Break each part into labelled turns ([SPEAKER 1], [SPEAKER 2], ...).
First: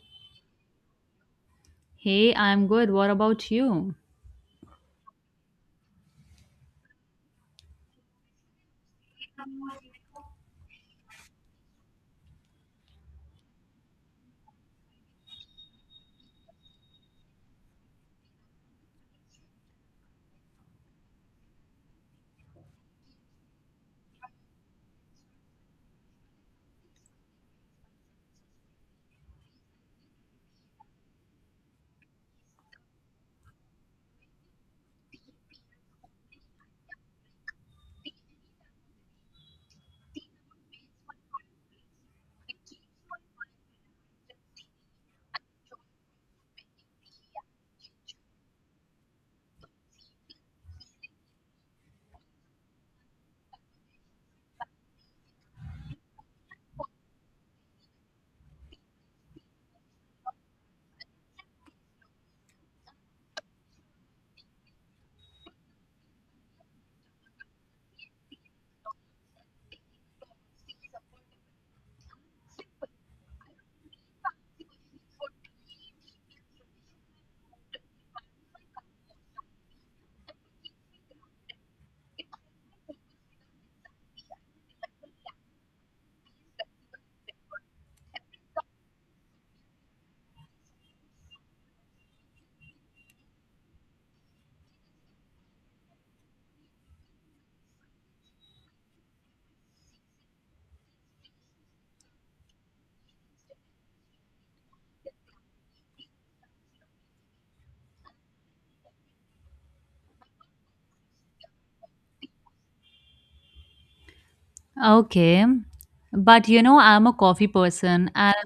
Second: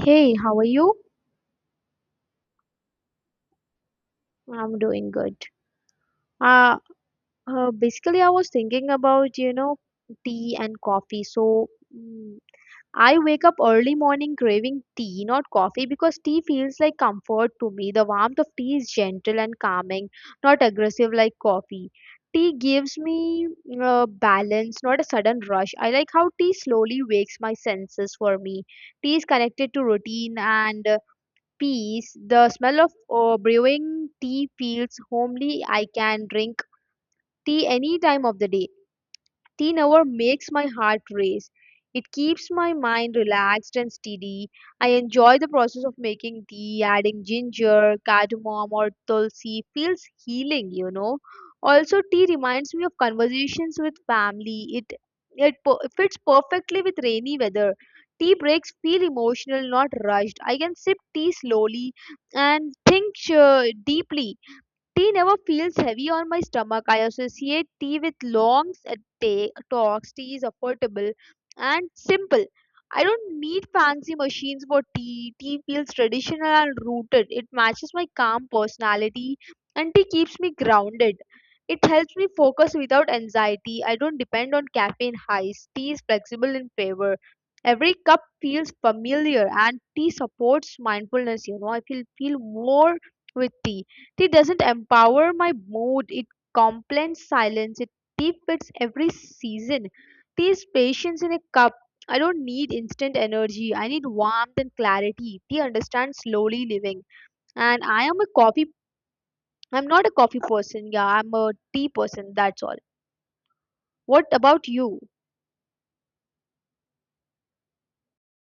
[SPEAKER 1] Hey, how are you?
[SPEAKER 2] Hey, I'm good. What about you?
[SPEAKER 1] I'm doing good. Uh, basically, I was thinking about, tea and coffee. So, mm, I wake up early morning craving tea, not coffee, because tea feels like comfort to me. The warmth of tea is gentle and calming, not aggressive like coffee. Tea gives me balance, not a sudden rush. I like how tea slowly wakes my senses for me. Tea is connected to routine and peace. The smell of brewing tea feels homely. I can drink tea any time of the day. Teen hour makes my heart race. It keeps my mind relaxed and steady. I enjoy the process of making tea. Adding ginger, cardamom, or tulsi feels healing. Also, tea reminds me of conversations with family. It fits perfectly with rainy weather. Tea breaks feel emotional, not rushed. I can sip tea slowly and think deeply. Tea never feels heavy on my stomach. I associate tea with long talks. Tea is affordable and simple. I don't need fancy machines for tea. Tea feels traditional and rooted. It matches my calm personality, and tea keeps me grounded. It helps me focus without anxiety. I don't depend on caffeine highs. Tea is flexible in favor. Every cup feels familiar, and tea supports mindfulness. I feel more with tea. Tea doesn't empower my mood, it complains silence, it tea every season. Tea is patience in a cup. I don't need instant energy. I need warmth and clarity. Tea understands slowly living. And I am a coffee I'm not a coffee person, yeah, I'm a tea person, that's all. What about you?
[SPEAKER 2] Okay. But you know, I'm a coffee person. And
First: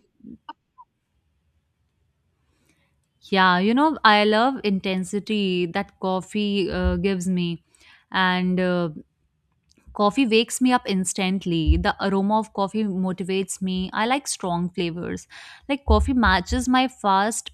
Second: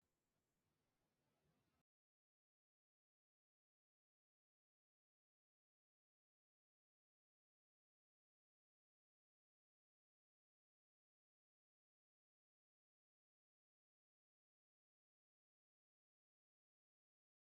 [SPEAKER 2] yeah, you know, I love intensity that coffee gives me. And Coffee wakes me up instantly. The aroma of coffee motivates me. I like strong flavors. Like, coffee matches my fast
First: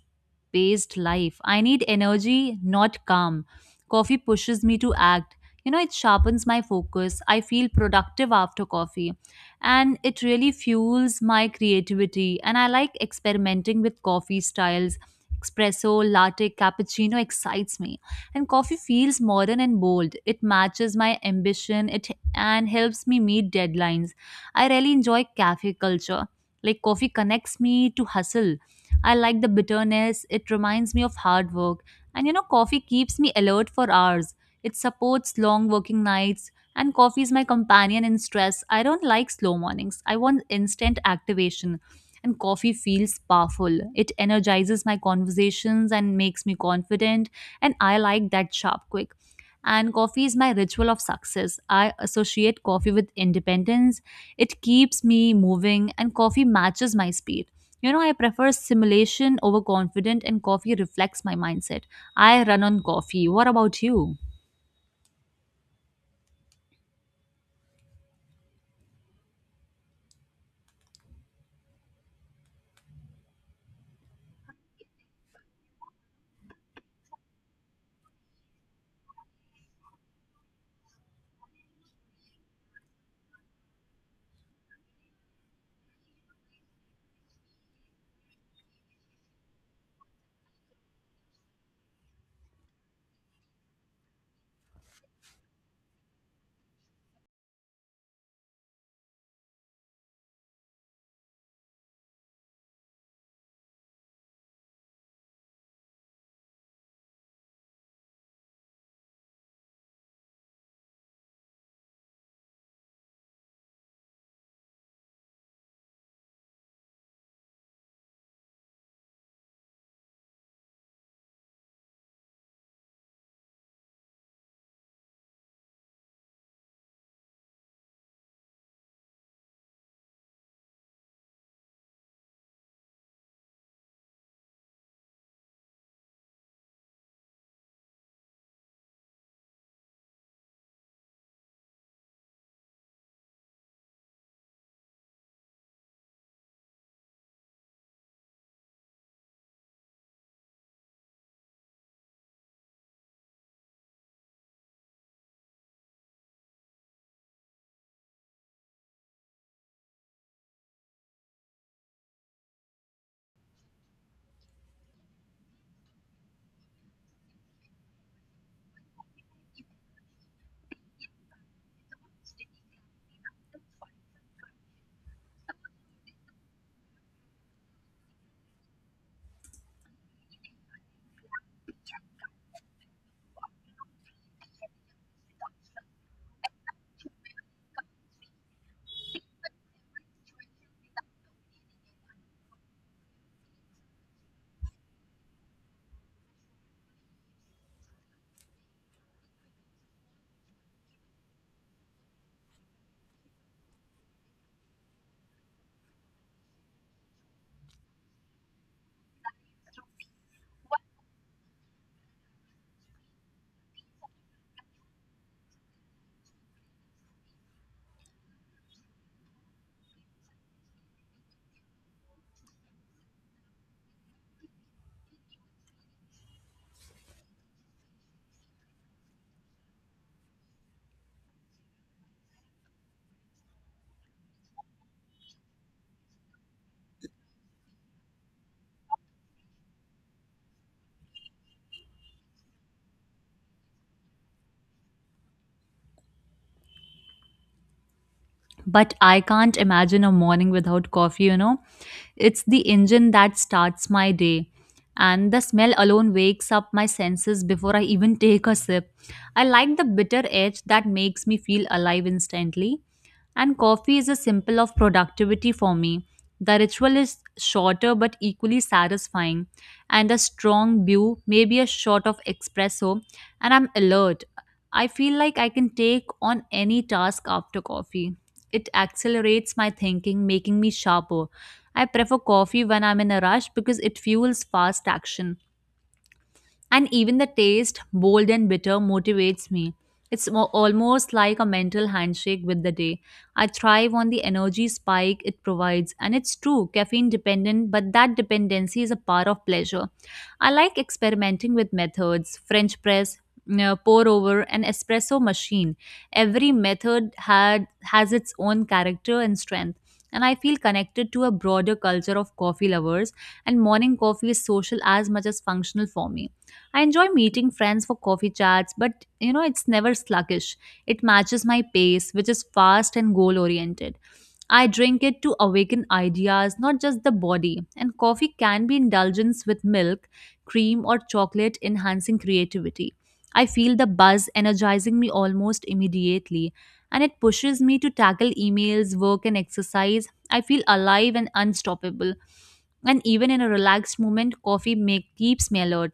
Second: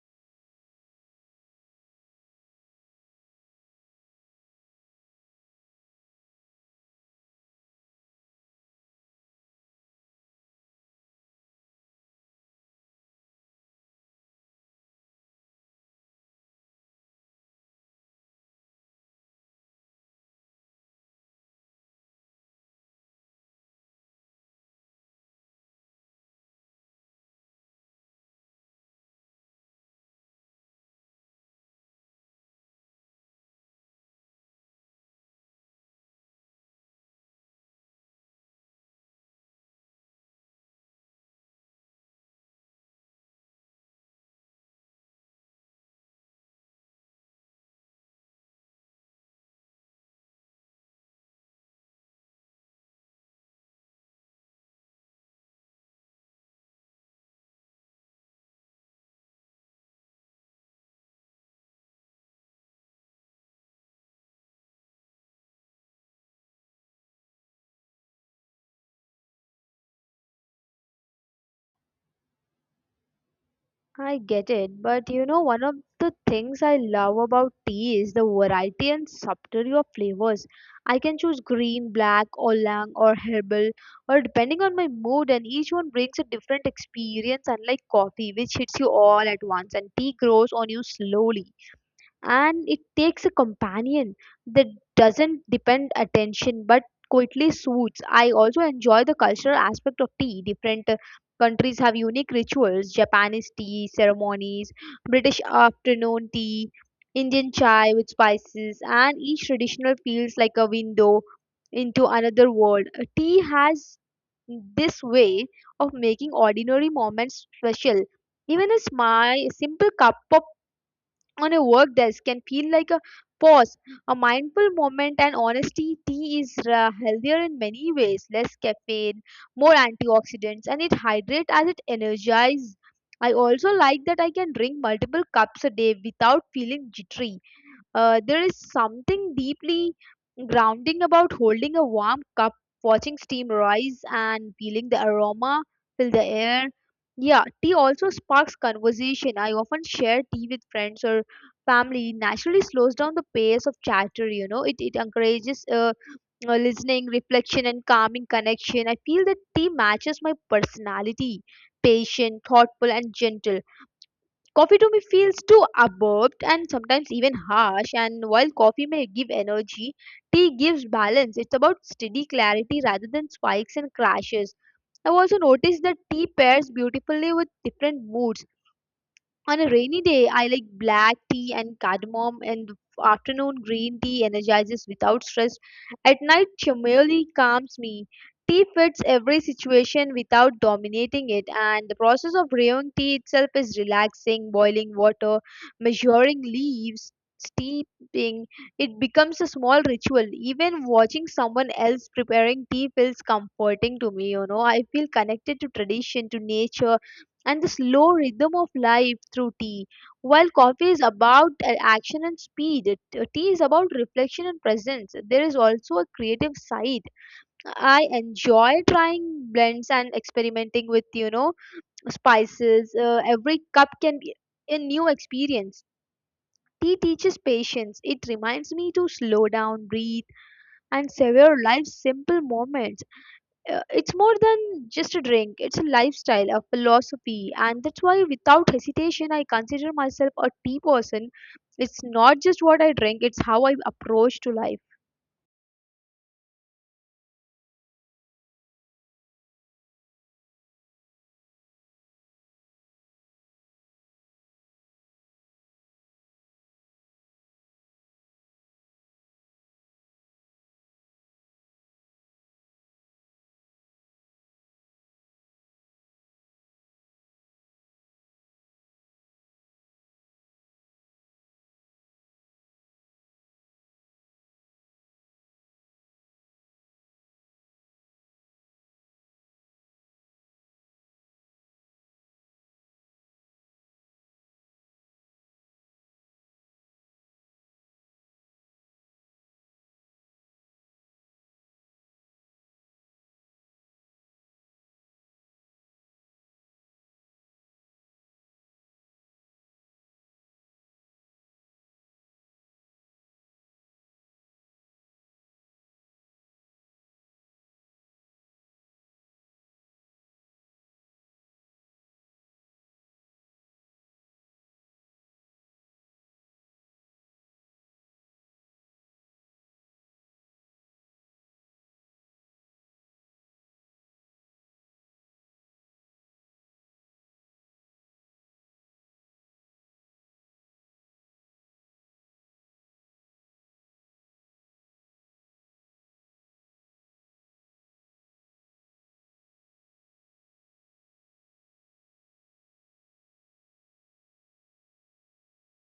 [SPEAKER 2] paced life. I need energy, not calm. Coffee pushes me to act. You know, it sharpens my focus. I feel productive after coffee. And it really fuels my creativity. And I like experimenting with coffee styles. Espresso, latte, cappuccino excites me. And coffee feels modern and bold. It matches my ambition, and helps me meet deadlines. I really enjoy cafe culture. Like coffee connects me to hustle. I like the bitterness, it reminds me of hard work, and you know, coffee keeps me alert for hours. It supports long working nights, and coffee is my companion in stress. I don't like slow mornings, I want instant activation. And coffee feels powerful. It energizes my conversations and makes me confident, and I like that sharp quick, and coffee is my ritual of success. I associate coffee with independence. It keeps me moving and coffee matches my speed. You know, I prefer simulation over confident and coffee reflects my mindset. I run on coffee. What about you?
[SPEAKER 1] I get it, but one of the things I love about tea is the variety and subtlety of flavors. I can choose green, black, oolong, or herbal, or depending on my mood, and each one brings a different experience, unlike coffee, which hits you all at once. And tea grows on you slowly, and it takes a companion that doesn't depend attention but quietly suits. I also enjoy the cultural aspect of tea. Different countries have unique rituals. Japanese tea ceremonies, British afternoon tea, Indian chai with spices, and each traditional feels like a window into another world. Tea has this way of making ordinary moments special. Even a small simple cup of on a work desk can feel like a pause, a mindful moment, and honesty, tea is healthier in many ways. Less caffeine, more antioxidants, and it hydrates as it energizes. I also like that I can drink multiple cups a day without feeling jittery. There is something deeply grounding about holding a warm cup, watching steam rise, and feeling the aroma fill the air. Yeah, tea also sparks conversation. I often share tea with friends or family. It naturally slows down the pace of chatter. It encourages listening, reflection, and calming connection. I feel that tea matches my personality, patient, thoughtful, and gentle. Coffee to me feels too abrupt and sometimes even harsh. And while coffee may give energy, tea gives balance. It's about steady clarity rather than spikes and crashes. I've also noticed that tea pairs beautifully with different moods. On a rainy day I like black tea and cardamom, and afternoon green tea energizes without stress. At night chamomile calms me. Tea fits every situation without dominating it, and the process of brewing tea itself is relaxing: boiling water, measuring leaves, steeping. It becomes a small ritual. Even watching someone else preparing tea feels comforting to me. You know I feel connected to tradition, to nature, and the slow rhythm of life through tea. While coffee is about action and speed, tea is about reflection and presence. There is also a creative side. I enjoy trying blends and experimenting with spices. Every cup can be a new experience. Tea teaches patience. It reminds me to slow down, breathe, and savor life's simple moments. It's more than just a drink, it's a lifestyle, a philosophy, and that's why without hesitation I consider myself a tea person. It's not just what I drink, it's how I approach to life.
[SPEAKER 2] But I can't imagine a morning without coffee, you know. It's the engine that starts my day. And the smell alone wakes up my senses before I even take a sip. I like the bitter edge that makes me feel alive instantly. And coffee is a symbol of productivity for me. The ritual is shorter but equally satisfying. And a strong brew, maybe a shot of espresso, and I'm alert. I feel like I can take on any task after coffee. It accelerates my thinking, making me sharper. I prefer coffee when I'm in a rush because it fuels fast action. And even the taste, bold and bitter, motivates me. It's almost like a mental handshake with the day. I thrive on the energy spike it provides, and it's true, caffeine dependent, but that dependency is a part of pleasure. I like experimenting with methods, French press, pour over, an espresso machine. Every method had has its own character and strength, and I feel connected to a broader culture of coffee lovers. And morning coffee is social as much as functional for me. I enjoy meeting friends for coffee chats, but you know, it's never sluggish. It matches my pace, which is fast and goal oriented. I drink it to awaken ideas, not just the body. And coffee can be indulgence with milk, cream, or chocolate, enhancing creativity. I feel the buzz energizing me almost immediately, and it pushes me to tackle emails, work, and exercise. I feel alive and unstoppable. And even in a relaxed moment, coffee keeps me alert.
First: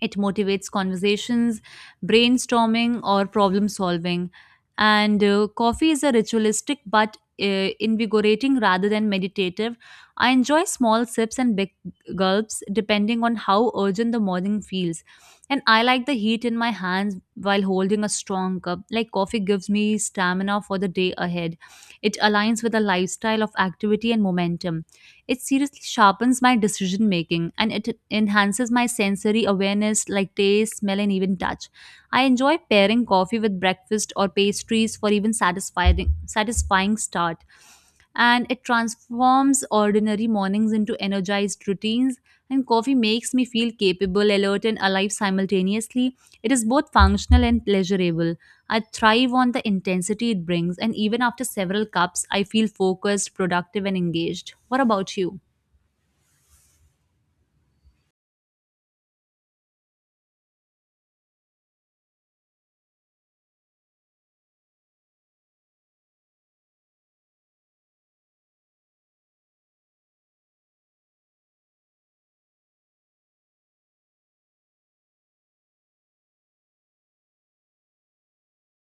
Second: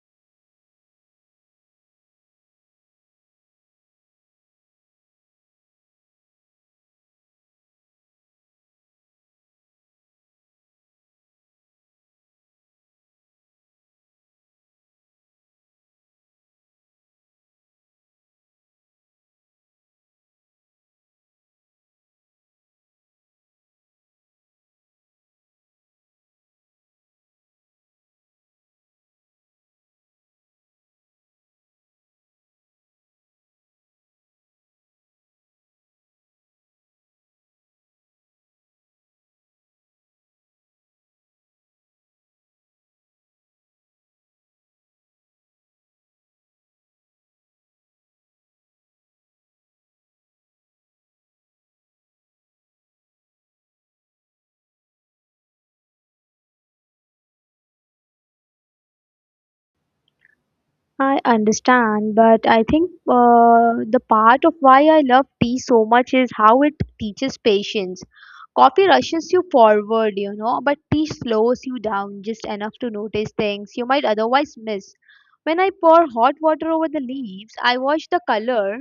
[SPEAKER 2] It motivates conversations, brainstorming, or problem solving. And Coffee is a ritualistic but invigorating rather than meditative. I enjoy small sips and big gulps depending on how urgent the morning feels. And I like the heat in my hands while holding a strong cup. Like coffee gives me stamina for the day ahead. It aligns with a lifestyle of activity and momentum. It seriously sharpens my decision making and it enhances my sensory awareness like taste, smell, and even touch. I enjoy pairing coffee with breakfast or pastries for even satisfying start. And it transforms ordinary mornings into energized routines. And coffee makes me feel capable, alert, and alive simultaneously. It is both functional and pleasurable. I thrive on the intensity it brings, and even after several cups, I feel focused, productive, and engaged. What about you?
[SPEAKER 1] I understand, but I think uh, the part of why I love tea so much is how it teaches patience. Coffee rushes you forward, but tea slows you down just enough to notice things you might otherwise miss. When I pour hot water over the leaves, I watch the color.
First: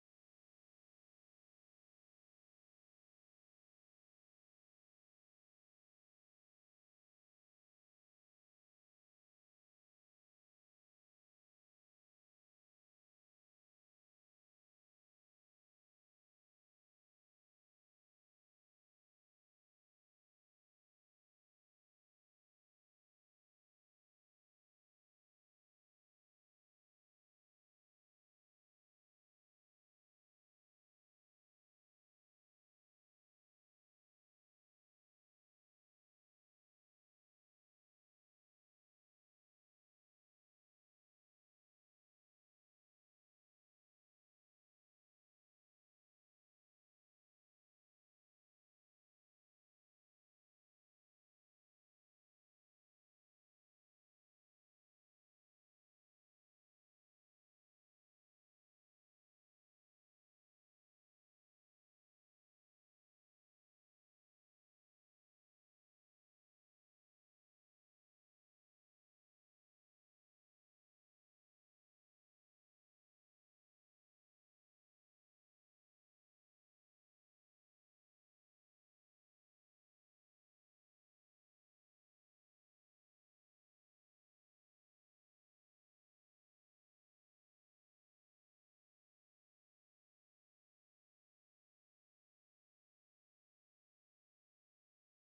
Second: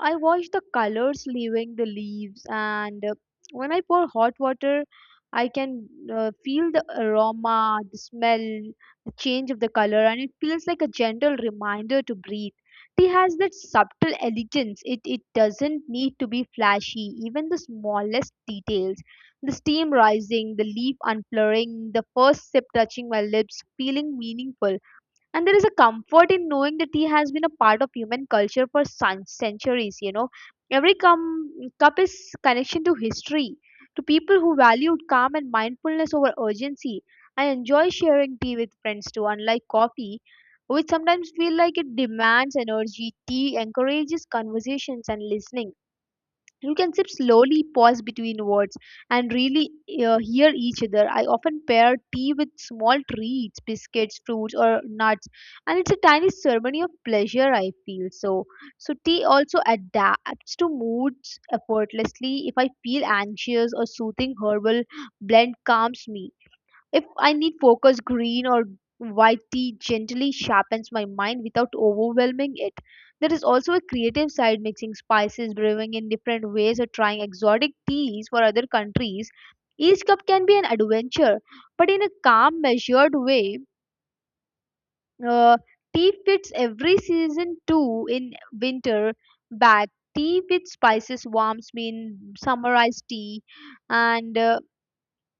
[SPEAKER 1] I watch the colors leaving the leaves, and When I pour hot water, I can feel the aroma, the smell, the change of the color, and it feels like a gentle reminder to breathe. Tea has that subtle elegance. It doesn't need to be flashy, even the smallest details. The steam rising, the leaf unfurling, the first sip touching my lips, feeling meaningful. And there is a comfort in knowing that tea has been a part of human culture for centuries. Every cup is connection to history, to people who valued calm and mindfulness over urgency. I enjoy sharing tea with friends too. Unlike coffee, which sometimes feel like it demands energy, tea encourages conversations and listening. You can sip slowly, pause between words, and really hear each other. I often pair tea with small treats, biscuits, fruits, or nuts, and it's a tiny ceremony of pleasure. I feel so. So tea also adapts to moods effortlessly. If I feel anxious, or soothing herbal blend calms me. If I need focus, green or white tea gently sharpens my mind without overwhelming it. There is also a creative side: mixing spices, brewing in different ways, or trying exotic teas for other countries. Each cup can be an adventure, but in a calm, measured way. Uh, Tea fits every season too. In winter, back tea with spices warms me. In summer iced tea, and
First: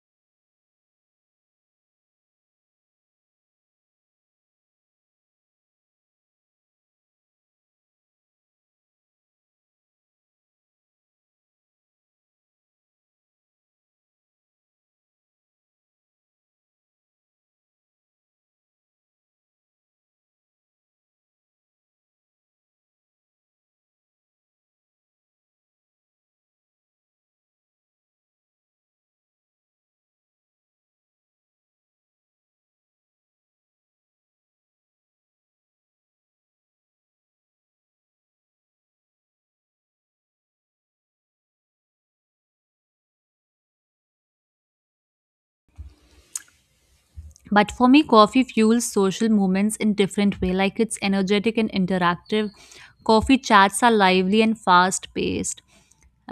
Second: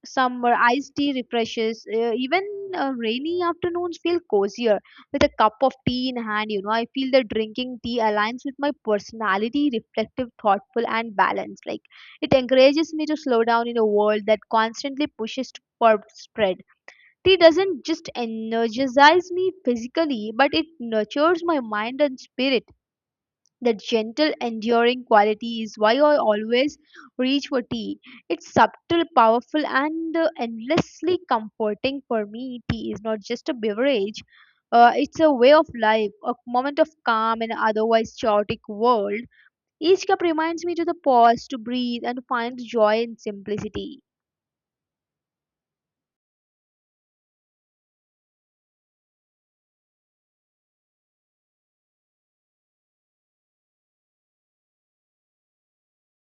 [SPEAKER 1] summer iced tea refreshes. Even rainy afternoons feel cozier with a cup of tea in hand. I feel that drinking tea aligns with my personality, reflective, thoughtful, and balanced. Like it encourages me to slow down in a world that constantly pushes for spread. Tea doesn't just energize me physically, but it nurtures my mind and spirit. That gentle, enduring quality is why I always reach for tea. It's subtle, powerful, and endlessly comforting for me. Tea is not just a beverage, it's a way of life, a moment of calm in an otherwise chaotic world. Each cup reminds me to the pause, to breathe, and find joy in simplicity.
[SPEAKER 2] But for me coffee fuels social movements in different way, like it's energetic and interactive. Coffee chats are lively and fast paced,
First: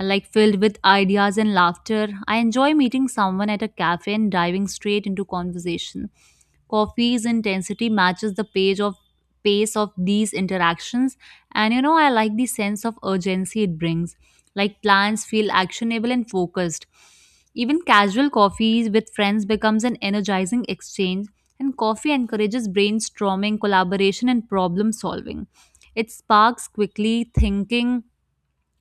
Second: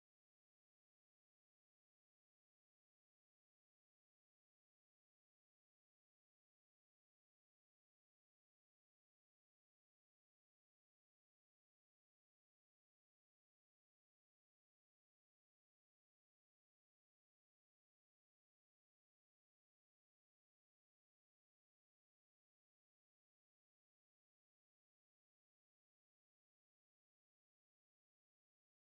[SPEAKER 2] like filled with ideas and laughter. I enjoy meeting someone at a cafe and diving straight into conversation. Coffee's intensity matches the page of pace of these interactions, and you know, I like the sense of urgency it brings, like plans feel actionable and focused. Even casual coffees with friends becomes an energizing exchange, and coffee encourages brainstorming, collaboration, and problem solving. It sparks quickly thinking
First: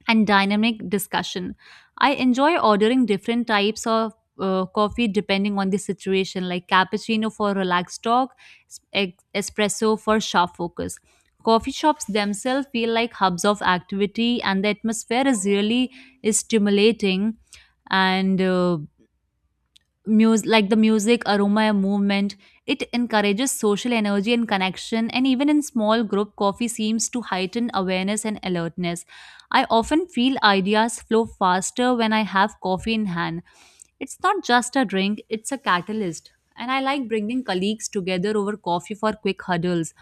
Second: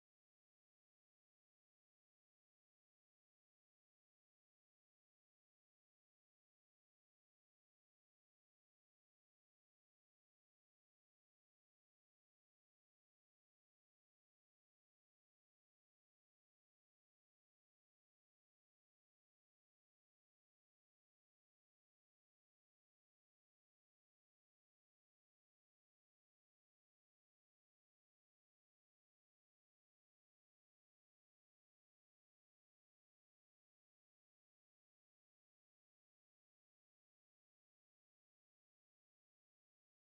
[SPEAKER 2] and dynamic discussion. I enjoy ordering different types of coffee depending on the situation, like cappuccino for relaxed talk, espresso for sharp focus. Coffee shops themselves feel like hubs of activity, and the atmosphere is really stimulating and Mus like the music, aroma, and movement, it encourages social energy and connection, and even in small group, coffee seems to heighten awareness and alertness. I often feel ideas flow faster when I have coffee in hand, it's not just a drink, it's a catalyst. And I like bringing colleagues together over coffee for quick huddles.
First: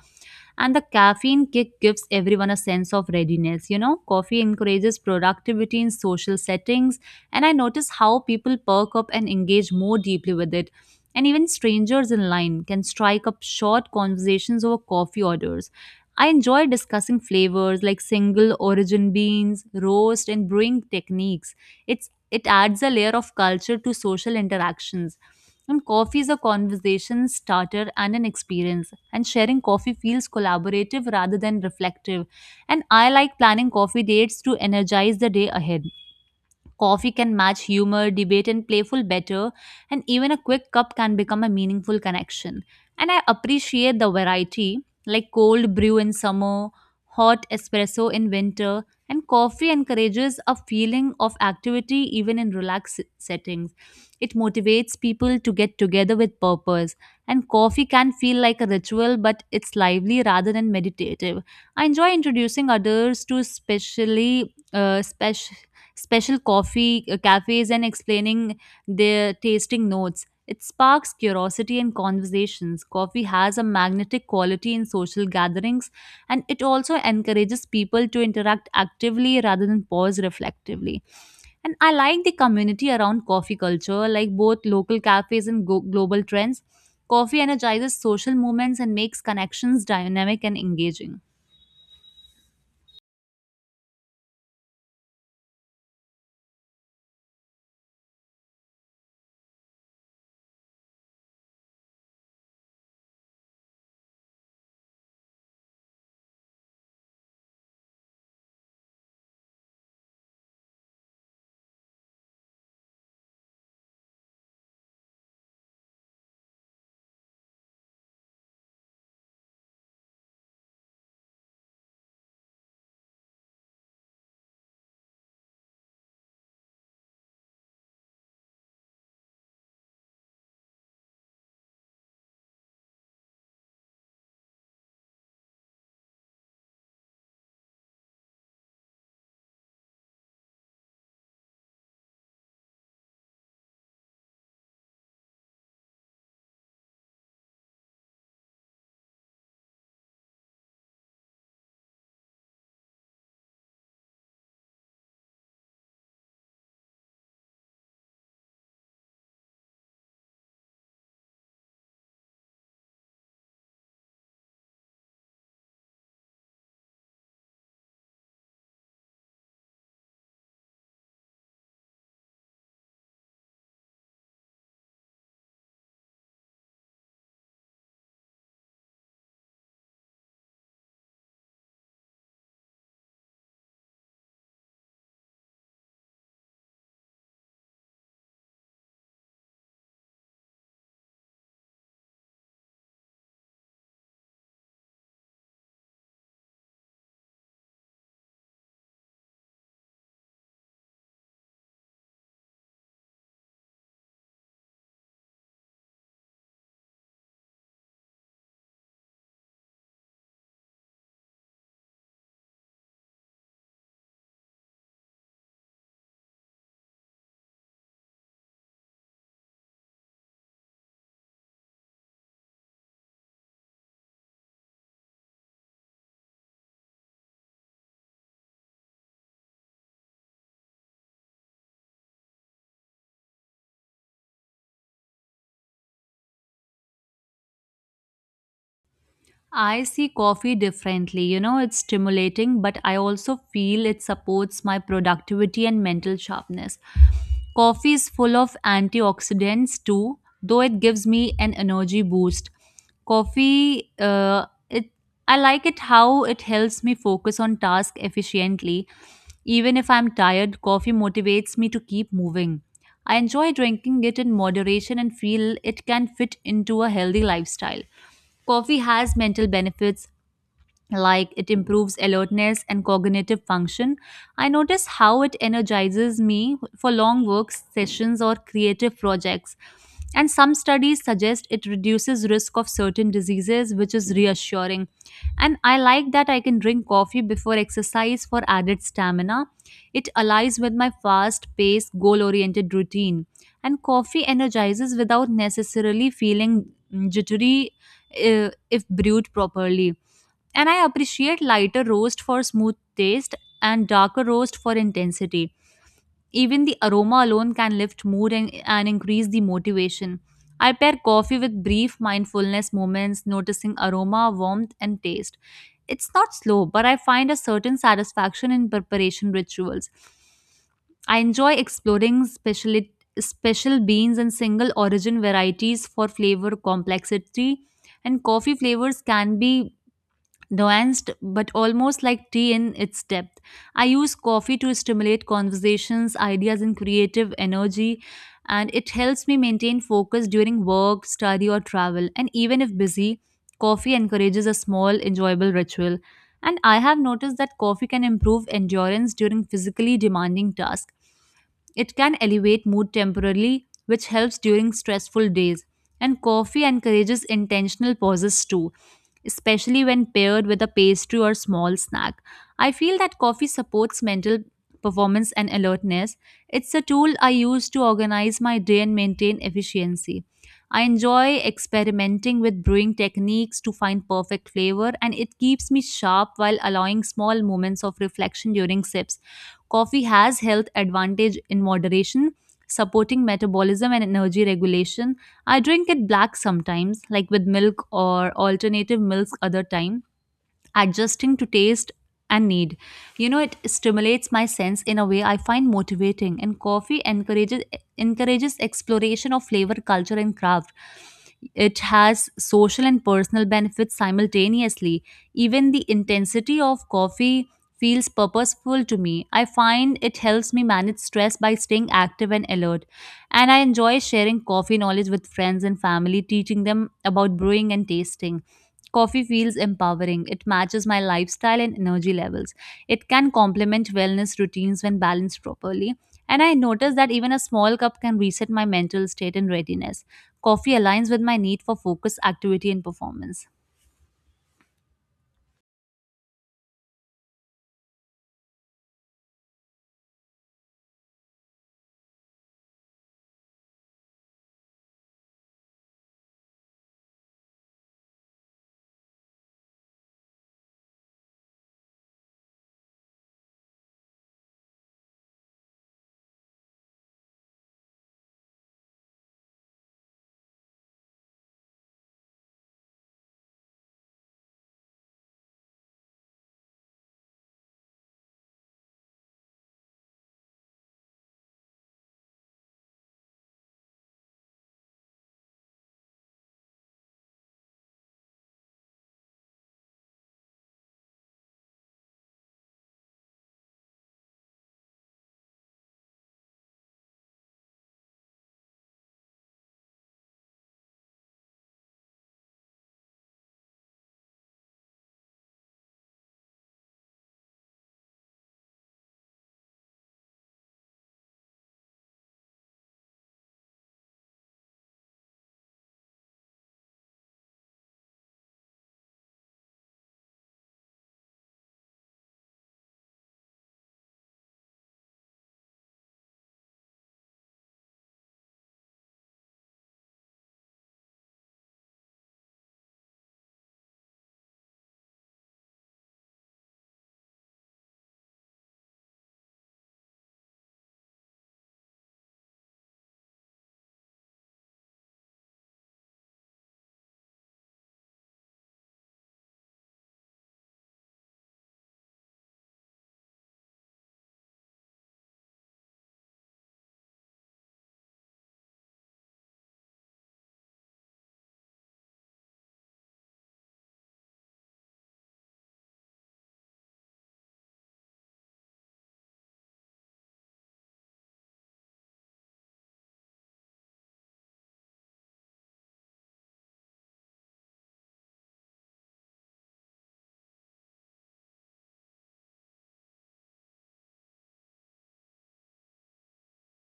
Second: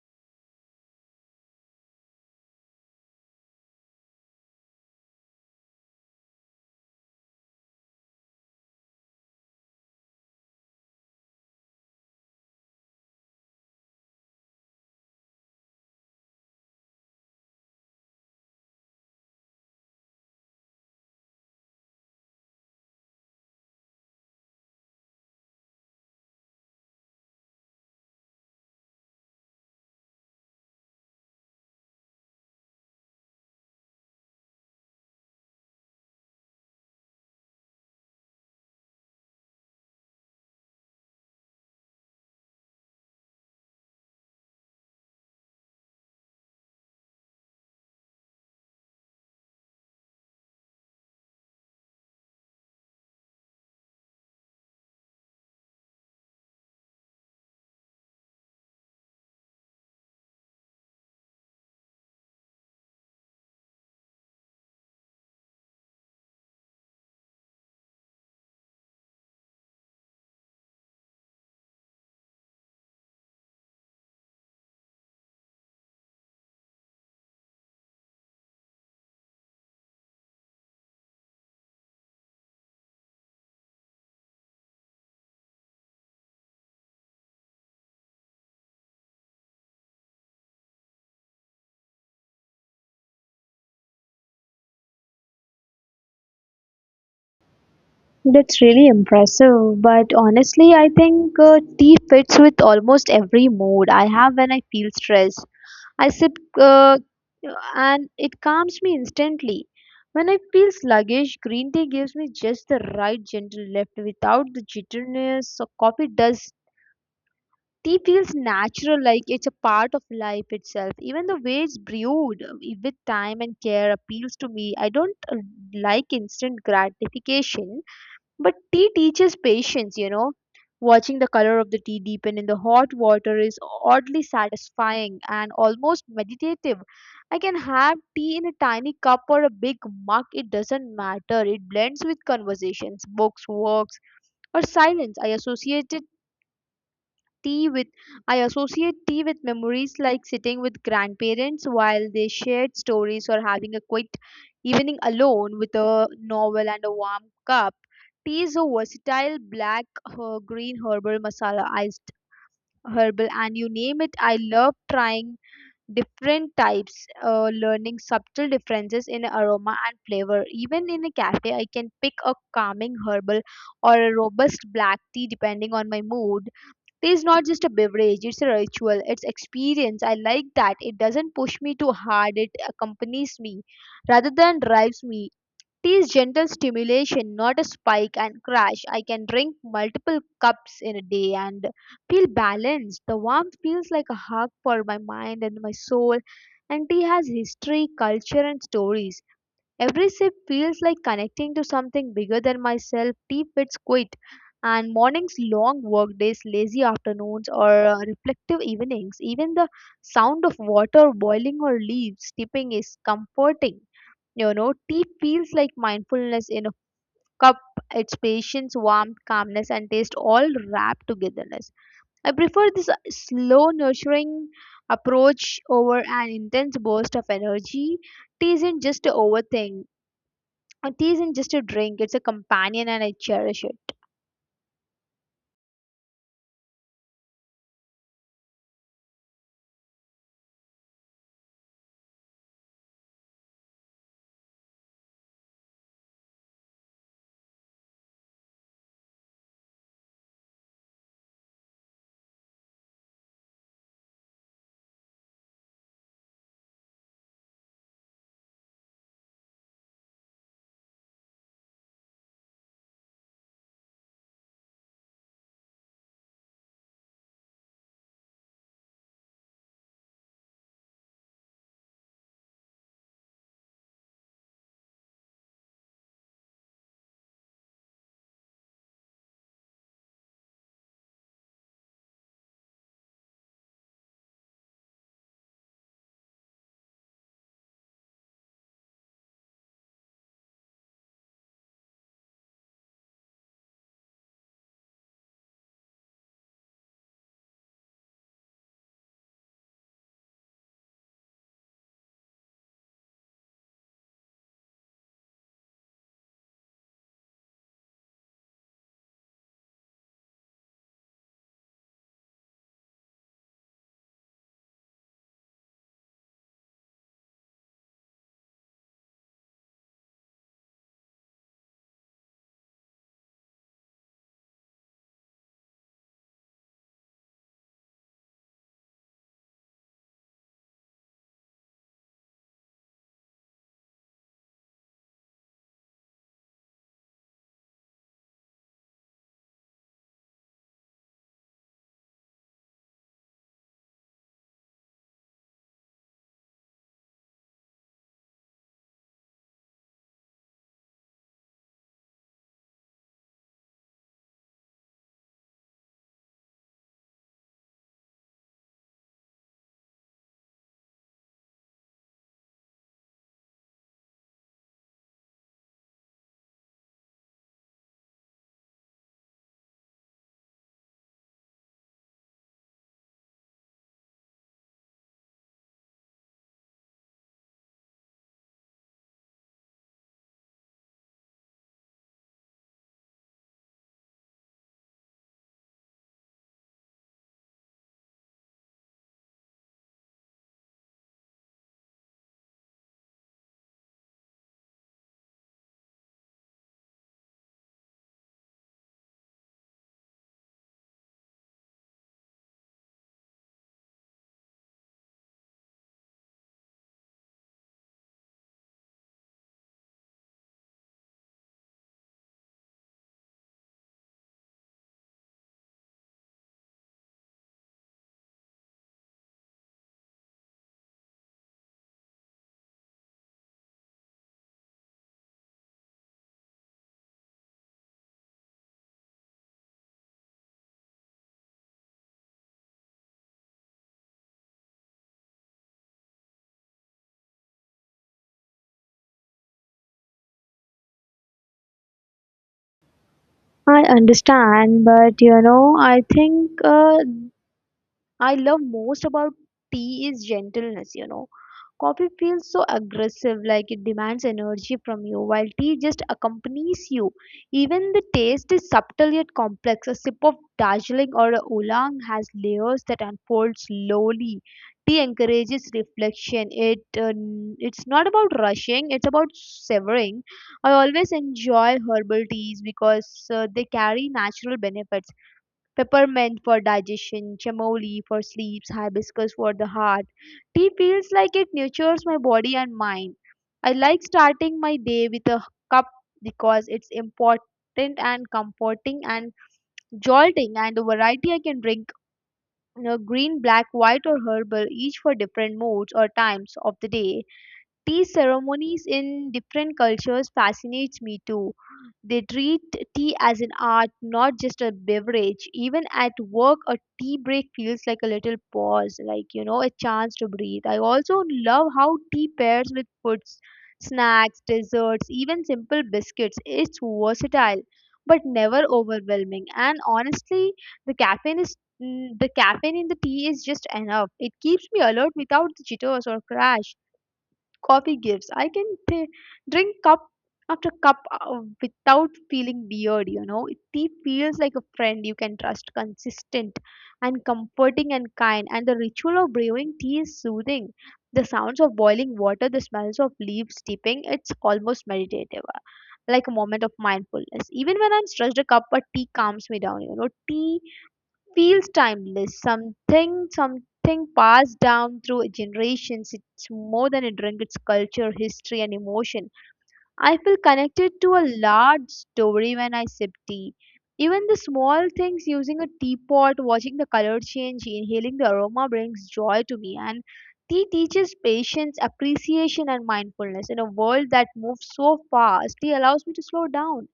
[SPEAKER 2] And the caffeine kick gives everyone a sense of readiness. You know, coffee encourages productivity in social settings, and I notice how people perk up and engage more deeply with it. And even strangers in line can strike up short conversations over coffee orders. I enjoy discussing flavors like single origin beans, roast, and brewing techniques. It it adds a layer of culture to social interactions. And coffee is a conversation starter and an experience. And sharing coffee feels collaborative rather than reflective. And I like planning coffee dates to energize the day ahead. Coffee can match humor, debate, and playful better, and even a quick cup can become a meaningful connection. And I appreciate the variety, like cold brew in summer, hot espresso in winter, and coffee encourages a feeling of activity even in relaxed settings. It motivates people to get together with purpose, and coffee can feel like a ritual, but it's lively rather than meditative. I enjoy introducing others to special coffee cafes and explaining their tasting notes. It sparks curiosity and conversations. Coffee has a magnetic quality in social gatherings, and it also encourages people to interact actively rather than pause reflectively. And I like the community around coffee culture, like both local cafes and global trends. Coffee energizes social movements and makes connections dynamic and engaging.
[SPEAKER 1] That's really impressive, but honestly, I think tea fits with almost every mood I have. When I feel stressed, I sip uh, and it calms me instantly. When I feel sluggish, green tea gives me just the right gentle lift without the jitteriness so coffee does. Tea feels natural, like it's a part of life itself. Even the way it's brewed with time and care appeals to me. I don't like instant gratification, but tea teaches patience. Watching the color of the tea deepen in the hot water is oddly satisfying and almost meditative. I can have tea in a tiny cup or a big mug, it doesn't matter. It blends with conversations, books, walks, or silence. Tea with I associate tea with memories, like sitting with grandparents while they shared stories, or having a quiet evening alone with a novel and a warm cup. Tea is a versatile black, her, green herbal masala, iced herbal, and you name it. I love trying different types, learning subtle differences in aroma and flavor. Even in a cafe, I can pick a calming herbal or a robust black tea depending on my mood. Tea is not just a beverage, it's a ritual, it's experience. I like that. It doesn't push me too hard, it accompanies me rather than drives me. Tea is gentle stimulation, not a spike and crash. I can drink multiple cups in a day and feel balanced. The warmth feels like a hug for my mind and my soul. And tea has history, culture, and stories. Every sip feels like connecting to something bigger than myself. Tea fits quit, and mornings, long work days, lazy afternoons, or reflective evenings. Even the sound of water boiling or leaves tipping is comforting. Tea feels like mindfulness in a cup. It's patience, warmth, calmness, and taste all wrapped togetherness. I prefer this slow, nurturing approach over an intense burst of energy. Tea isn't just a overthink it isn't just a drink, it's a companion, and I cherish it.
[SPEAKER 2] I see coffee differently. You know, it's stimulating, but I also feel it supports my productivity and mental sharpness. Coffee is full of antioxidants too, though it gives me an energy boost. Coffee, it I like it how it helps me focus on task efficiently. Even if I'm tired, coffee motivates me to keep moving. I enjoy drinking it in moderation and feel it can fit into a healthy lifestyle. Coffee has mental benefits like it improves alertness and cognitive function. I notice how it energizes me for long work sessions or creative projects. And some studies suggest it reduces risk of certain diseases, which is reassuring. And I like that I can drink coffee before exercise for added stamina. It aligns with my fast paced, goal oriented routine. And coffee energizes without necessarily feeling jittery if brewed properly, and I appreciate lighter roast for smooth taste and darker roast for intensity. Even the aroma alone can lift mood and increase the motivation. I pair coffee with brief mindfulness moments, noticing aroma, warmth, and taste. It's not slow, but I find a certain satisfaction in preparation rituals. I enjoy exploring special beans and single origin varieties for flavor complexity, and coffee flavors can be nuanced but almost like tea in its depth. I use coffee to stimulate conversations, ideas, and creative energy, and it helps me maintain focus during work, study, or travel. And even if busy, coffee encourages a small, enjoyable ritual. And I have noticed that coffee can improve endurance during physically demanding tasks. It can elevate mood temporarily, which helps during stressful days. And coffee encourages intentional pauses too, especially when paired with a pastry or small snack. I feel that coffee supports mental performance and alertness. It's a tool I use to organize my day and maintain efficiency. I enjoy experimenting with brewing techniques to find perfect flavor, and it keeps me sharp while allowing small moments of reflection during sips. Coffee has health advantage in moderation, supporting metabolism and energy regulation. I drink it black sometimes, like with milk or alternative milks other time, adjusting to taste and need. You know, it stimulates my sense in a way I find motivating, and coffee encourages exploration of flavor, culture, and craft. It has social and personal benefits simultaneously. Even the intensity of coffee feels purposeful to me. I find it helps me manage stress by staying active and alert. And I enjoy sharing coffee knowledge with friends and family, teaching them about brewing and tasting. Coffee feels empowering. It matches my lifestyle and energy levels. It can complement wellness routines when balanced properly. And I notice that even a small cup can reset my mental state and readiness. Coffee aligns with my need for focus, activity, and performance.
[SPEAKER 1] I understand, but I think I love most about tea is gentleness. Coffee feels so aggressive, like it demands energy from you, while tea just accompanies you. Even the taste is subtle yet complex. A sip of Darjeeling or a Oolong has layers that unfold slowly. Tea encourages reflection. It's not about rushing; it's about severing. I always enjoy herbal teas because they carry natural benefits peppermint for digestion, chamomile for sleeps, hibiscus for the heart. Tea feels like it nurtures my body and mind. I like starting my day with a cup because it's important and comforting and jolting and the variety I can drink, green, black, white or herbal each for different moods or times of the day. Tea ceremonies in different cultures fascinates me too. They treat tea as an art, not just a beverage. Even at work, a tea break feels like a little pause, like a chance to breathe. I also love how tea pairs with foods, snacks, desserts, even simple biscuits. It's versatile, but never overwhelming. And honestly, the caffeine is the caffeine in the tea is just enough. It keeps me alert without the jitters or crash coffee gives. Drink cup after cup without feeling weird. It tea feels like a friend you can trust, consistent and comforting and kind. And the ritual of brewing tea is soothing. The sounds of boiling water, the smells of leaves dipping, it's almost meditative, like a moment of mindfulness. Even when I'm stressed, a cup of tea calms me down. Tea feels timeless, something passed down through generations. It's more than a drink, it's culture, history, and emotion. I feel connected to a large story when I sip tea. Even the small things, using a teapot, watching the color change, inhaling the aroma brings joy to me. And tea teaches patience, appreciation, and mindfulness. In a world that moves so fast, tea allows me to slow down.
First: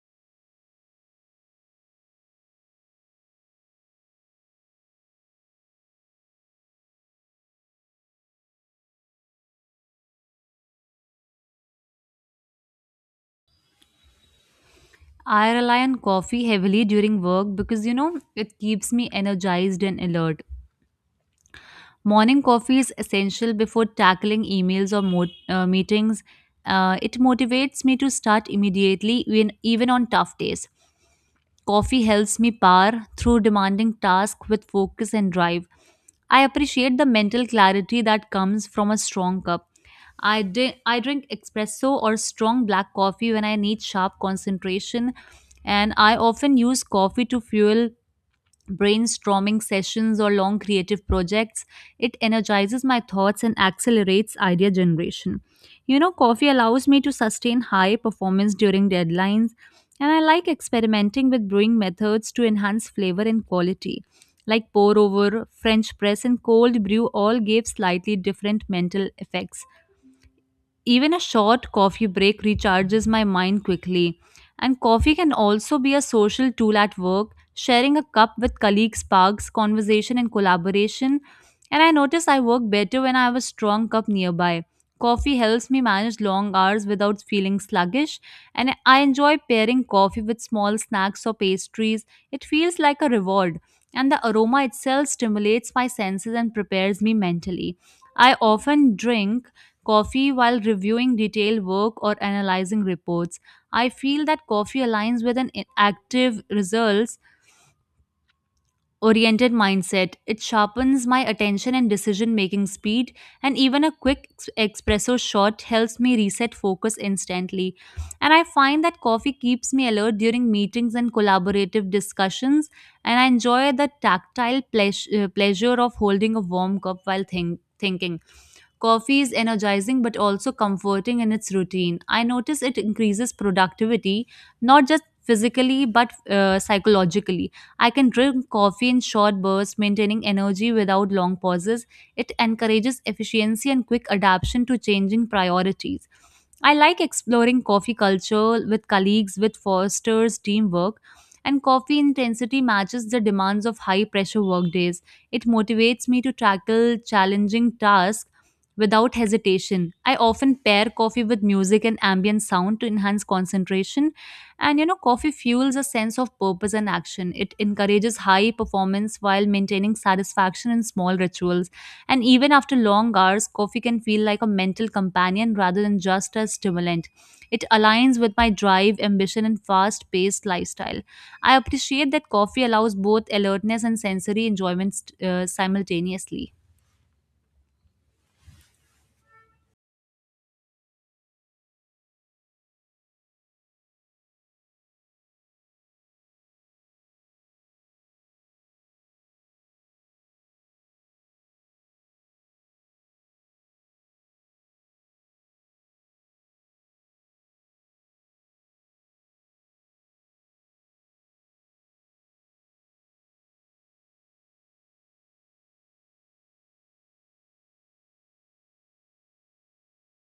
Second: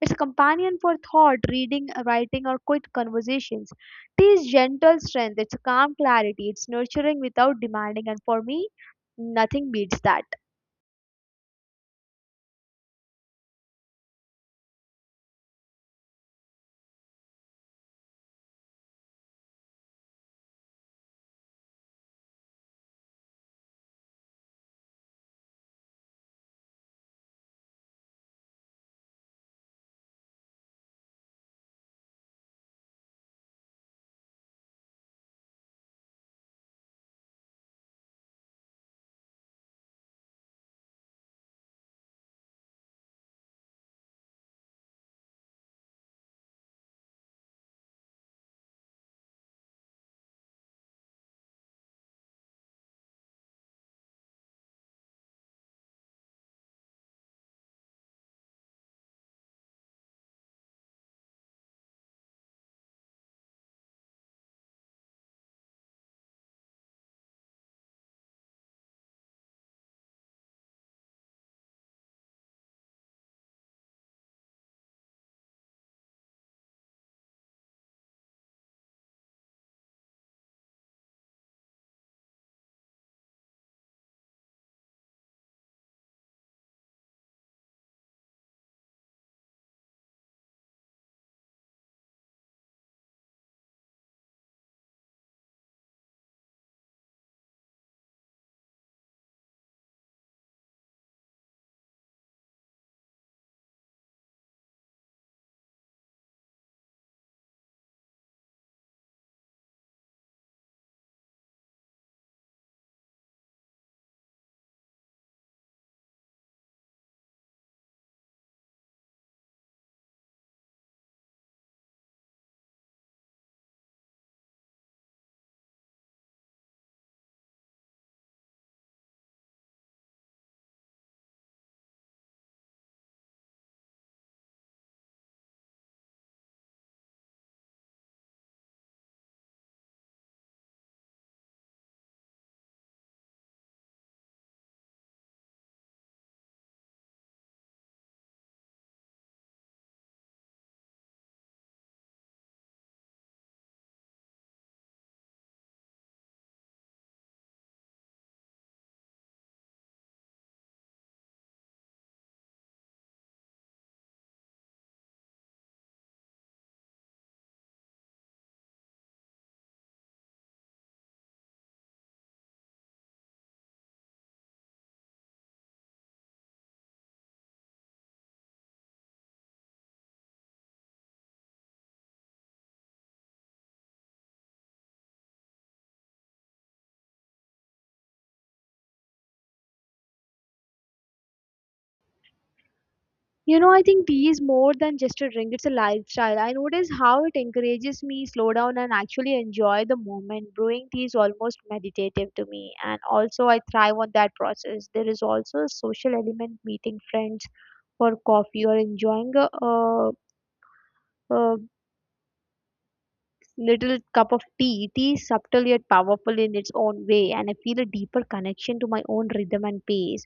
[SPEAKER 1] It's a companion for thought, reading, writing, or quick conversations. Tea is gentle strength, it's a calm clarity, it's nurturing without demanding, and for me, nothing beats that.
[SPEAKER 2] I rely on coffee heavily during work because you know it keeps me energized and alert. Morning coffee is essential before tackling emails or meetings. It motivates me to start immediately, even on tough days. Coffee helps me power through demanding tasks with focus and drive. I appreciate the mental clarity that comes from a strong cup. I drink espresso or strong black coffee when I need sharp concentration, and I often use coffee to fuel brainstorming sessions or long creative projects. It energizes my thoughts and accelerates idea generation. You know, coffee allows me to sustain high performance during deadlines, and I like experimenting with brewing methods to enhance flavor and quality. Like pour over, French press, and cold brew all gave slightly different mental effects. Even a short coffee break recharges my mind quickly. And coffee can also be a social tool at work. Sharing a cup with colleagues sparks conversation and collaboration. And I notice I work better when I have a strong cup nearby. Coffee helps me manage long hours without feeling sluggish, and I enjoy pairing coffee with small snacks or pastries. It feels like a reward, and the aroma itself stimulates my senses and prepares me mentally. I often drink coffee while reviewing detailed work or analyzing reports. I feel that coffee aligns with an active, results oriented mindset. It sharpens my attention and decision making speed, and even a quick espresso shot helps me reset focus instantly. And I find that coffee keeps me alert during meetings and collaborative discussions, and I enjoy the tactile pleasure of holding a warm cup while thinking. Coffee is energizing but also comforting in its routine. I notice it increases productivity, not just physically but psychologically. I can drink coffee in short bursts, maintaining energy without long pauses. It encourages efficiency and quick adaptation to changing priorities. I like exploring coffee culture with colleagues, with fosters teamwork, and coffee intensity matches the demands of high pressure workdays. It motivates me to tackle challenging tasks without hesitation. I often pair coffee with music and ambient sound to enhance concentration. And you know, coffee fuels a sense of purpose and action. It encourages high performance while maintaining satisfaction in small rituals. And even after long hours, coffee can feel like a mental companion rather than just a stimulant. It aligns with my drive, ambition, and fast paced lifestyle. I appreciate that coffee allows both alertness and sensory enjoyment simultaneously.
[SPEAKER 1] You know, I think tea is more than just a drink, it's a lifestyle. I notice how it encourages me slow down and actually enjoy the moment. Brewing tea is almost meditative to me, and also I thrive on that process. There is also a social element, meeting friends for coffee or enjoying a little cup of tea. Tea is subtle yet powerful in its own way, and I feel a deeper connection to my own rhythm and pace.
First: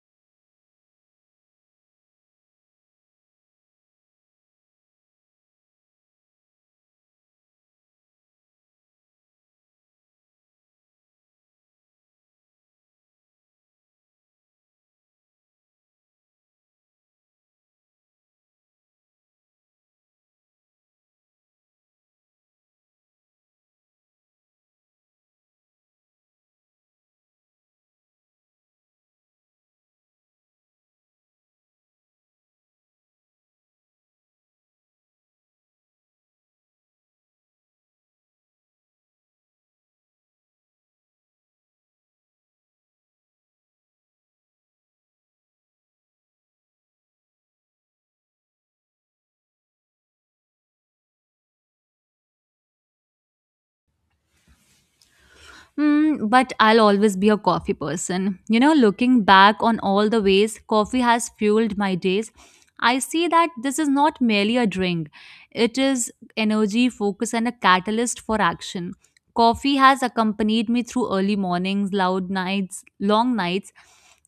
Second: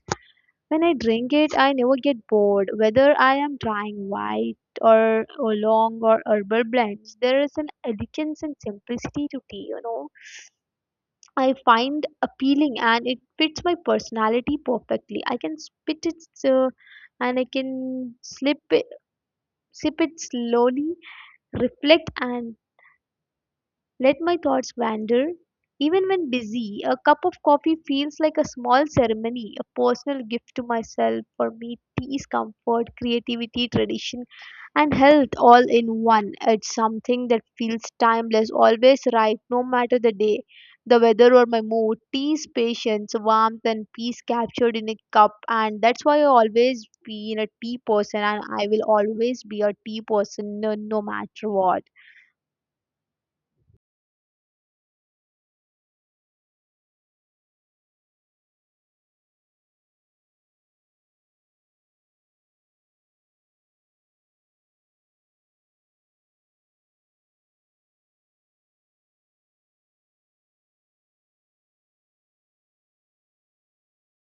[SPEAKER 1] When I drink it, I never get bored. Whether I am trying white or oolong or herbal blends, there is an elegance and simplicity to tea, you know. I find appealing and it fits my personality perfectly. Uh, I can sip it slowly, reflect and let my thoughts wander. Even when busy, a cup of coffee feels like a small ceremony, a personal gift to myself. For me, peace, comfort, creativity, tradition, and health all in one. It's something that feels timeless, always right, no matter the day, the weather, or my mood. Tea's patience, warmth, and peace captured in a cup. And that's why I always been a tea person, and I will always be a tea person no matter what.
[SPEAKER 2] Mm, but I'll always be a coffee person. You know, looking back on all the ways coffee has fueled my days, I see that this is not merely a drink, it is energy, focus, and a catalyst for action. Coffee has accompanied me through early mornings, loud nights, long nights,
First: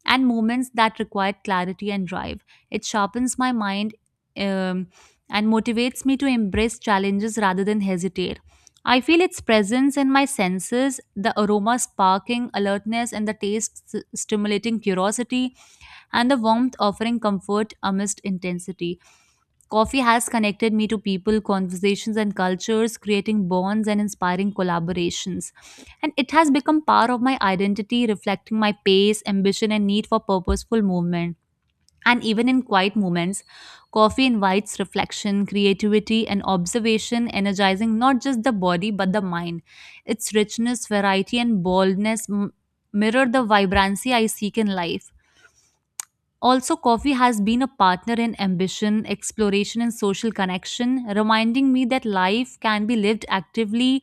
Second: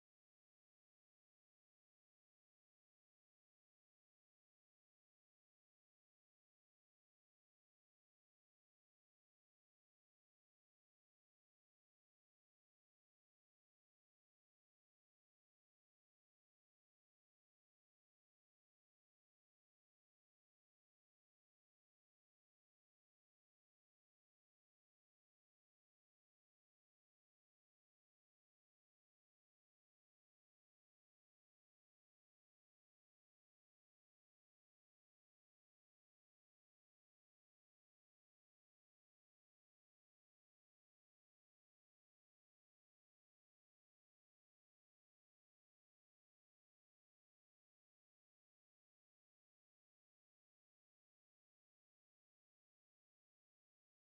[SPEAKER 2] and moments that required clarity and drive. It sharpens my mind um, and motivates me to embrace challenges rather than hesitate. I feel its presence in my senses, the aroma sparking alertness and the taste stimulating curiosity, and the warmth offering comfort amidst intensity. Coffee has connected me to people, conversations, and cultures, creating bonds and inspiring collaborations. And it has become part of my identity, reflecting my pace, ambition, and need for purposeful movement. And even in quiet moments, coffee invites reflection, creativity, and observation, energizing not just the body but the mind. Its richness, variety, and boldness mirror the vibrancy I seek in life. Also, coffee has been a partner in ambition, exploration, and social connection, reminding me that life can be lived actively,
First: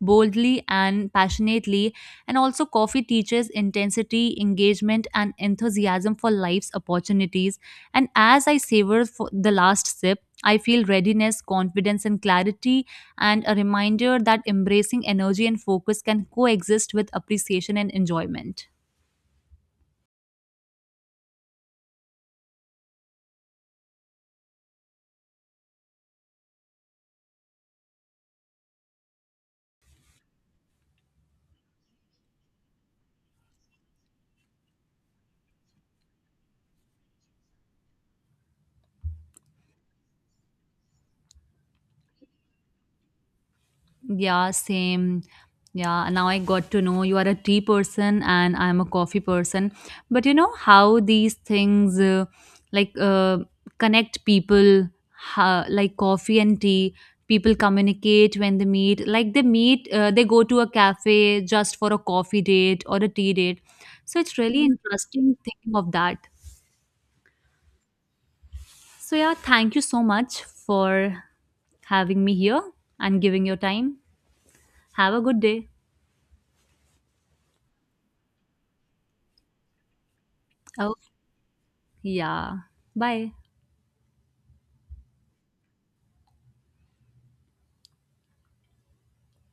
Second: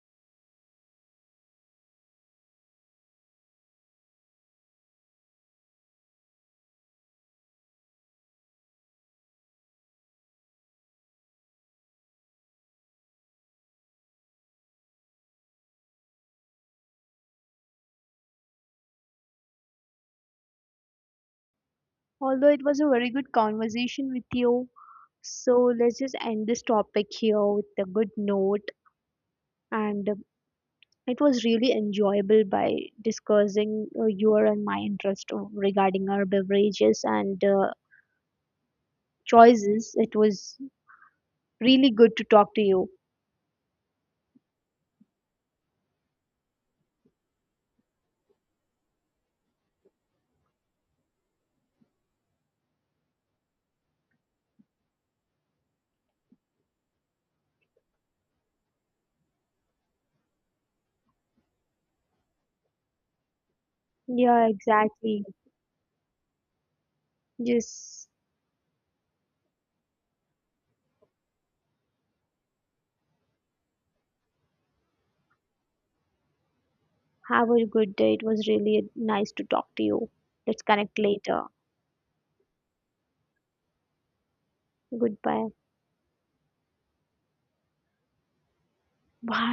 [SPEAKER 2] boldly, and passionately. And also, coffee teaches intensity, engagement, and enthusiasm for life's opportunities. And as I savor for the last sip, I feel readiness, confidence, and clarity, and a reminder that embracing energy and focus can coexist with appreciation and enjoyment.
[SPEAKER 1] Although it was a very good conversation with you, so let's just end this topic here with a good note. And it was really enjoyable by discussing your and my regarding our beverages and choices. It was really good to talk to you.
[SPEAKER 2] Yeah, same. Yeah, now I got to know you are a tea person and I'm a coffee person. But you know how these things like connect people, how, like coffee and tea. People communicate when they meet. Like they meet, they go to a cafe just for a coffee date or a tea date. So it's
[SPEAKER 1] Yeah,
[SPEAKER 2] really
[SPEAKER 1] exactly.
[SPEAKER 2] interesting thinking of that.
[SPEAKER 1] Just
[SPEAKER 2] So yeah, thank you so much for having me here and giving your time. Have a good day.
[SPEAKER 1] have a good day. It was really nice to talk to you. Let's connect later.
[SPEAKER 2] Yeah. Bye.
[SPEAKER 1] Goodbye. Bye.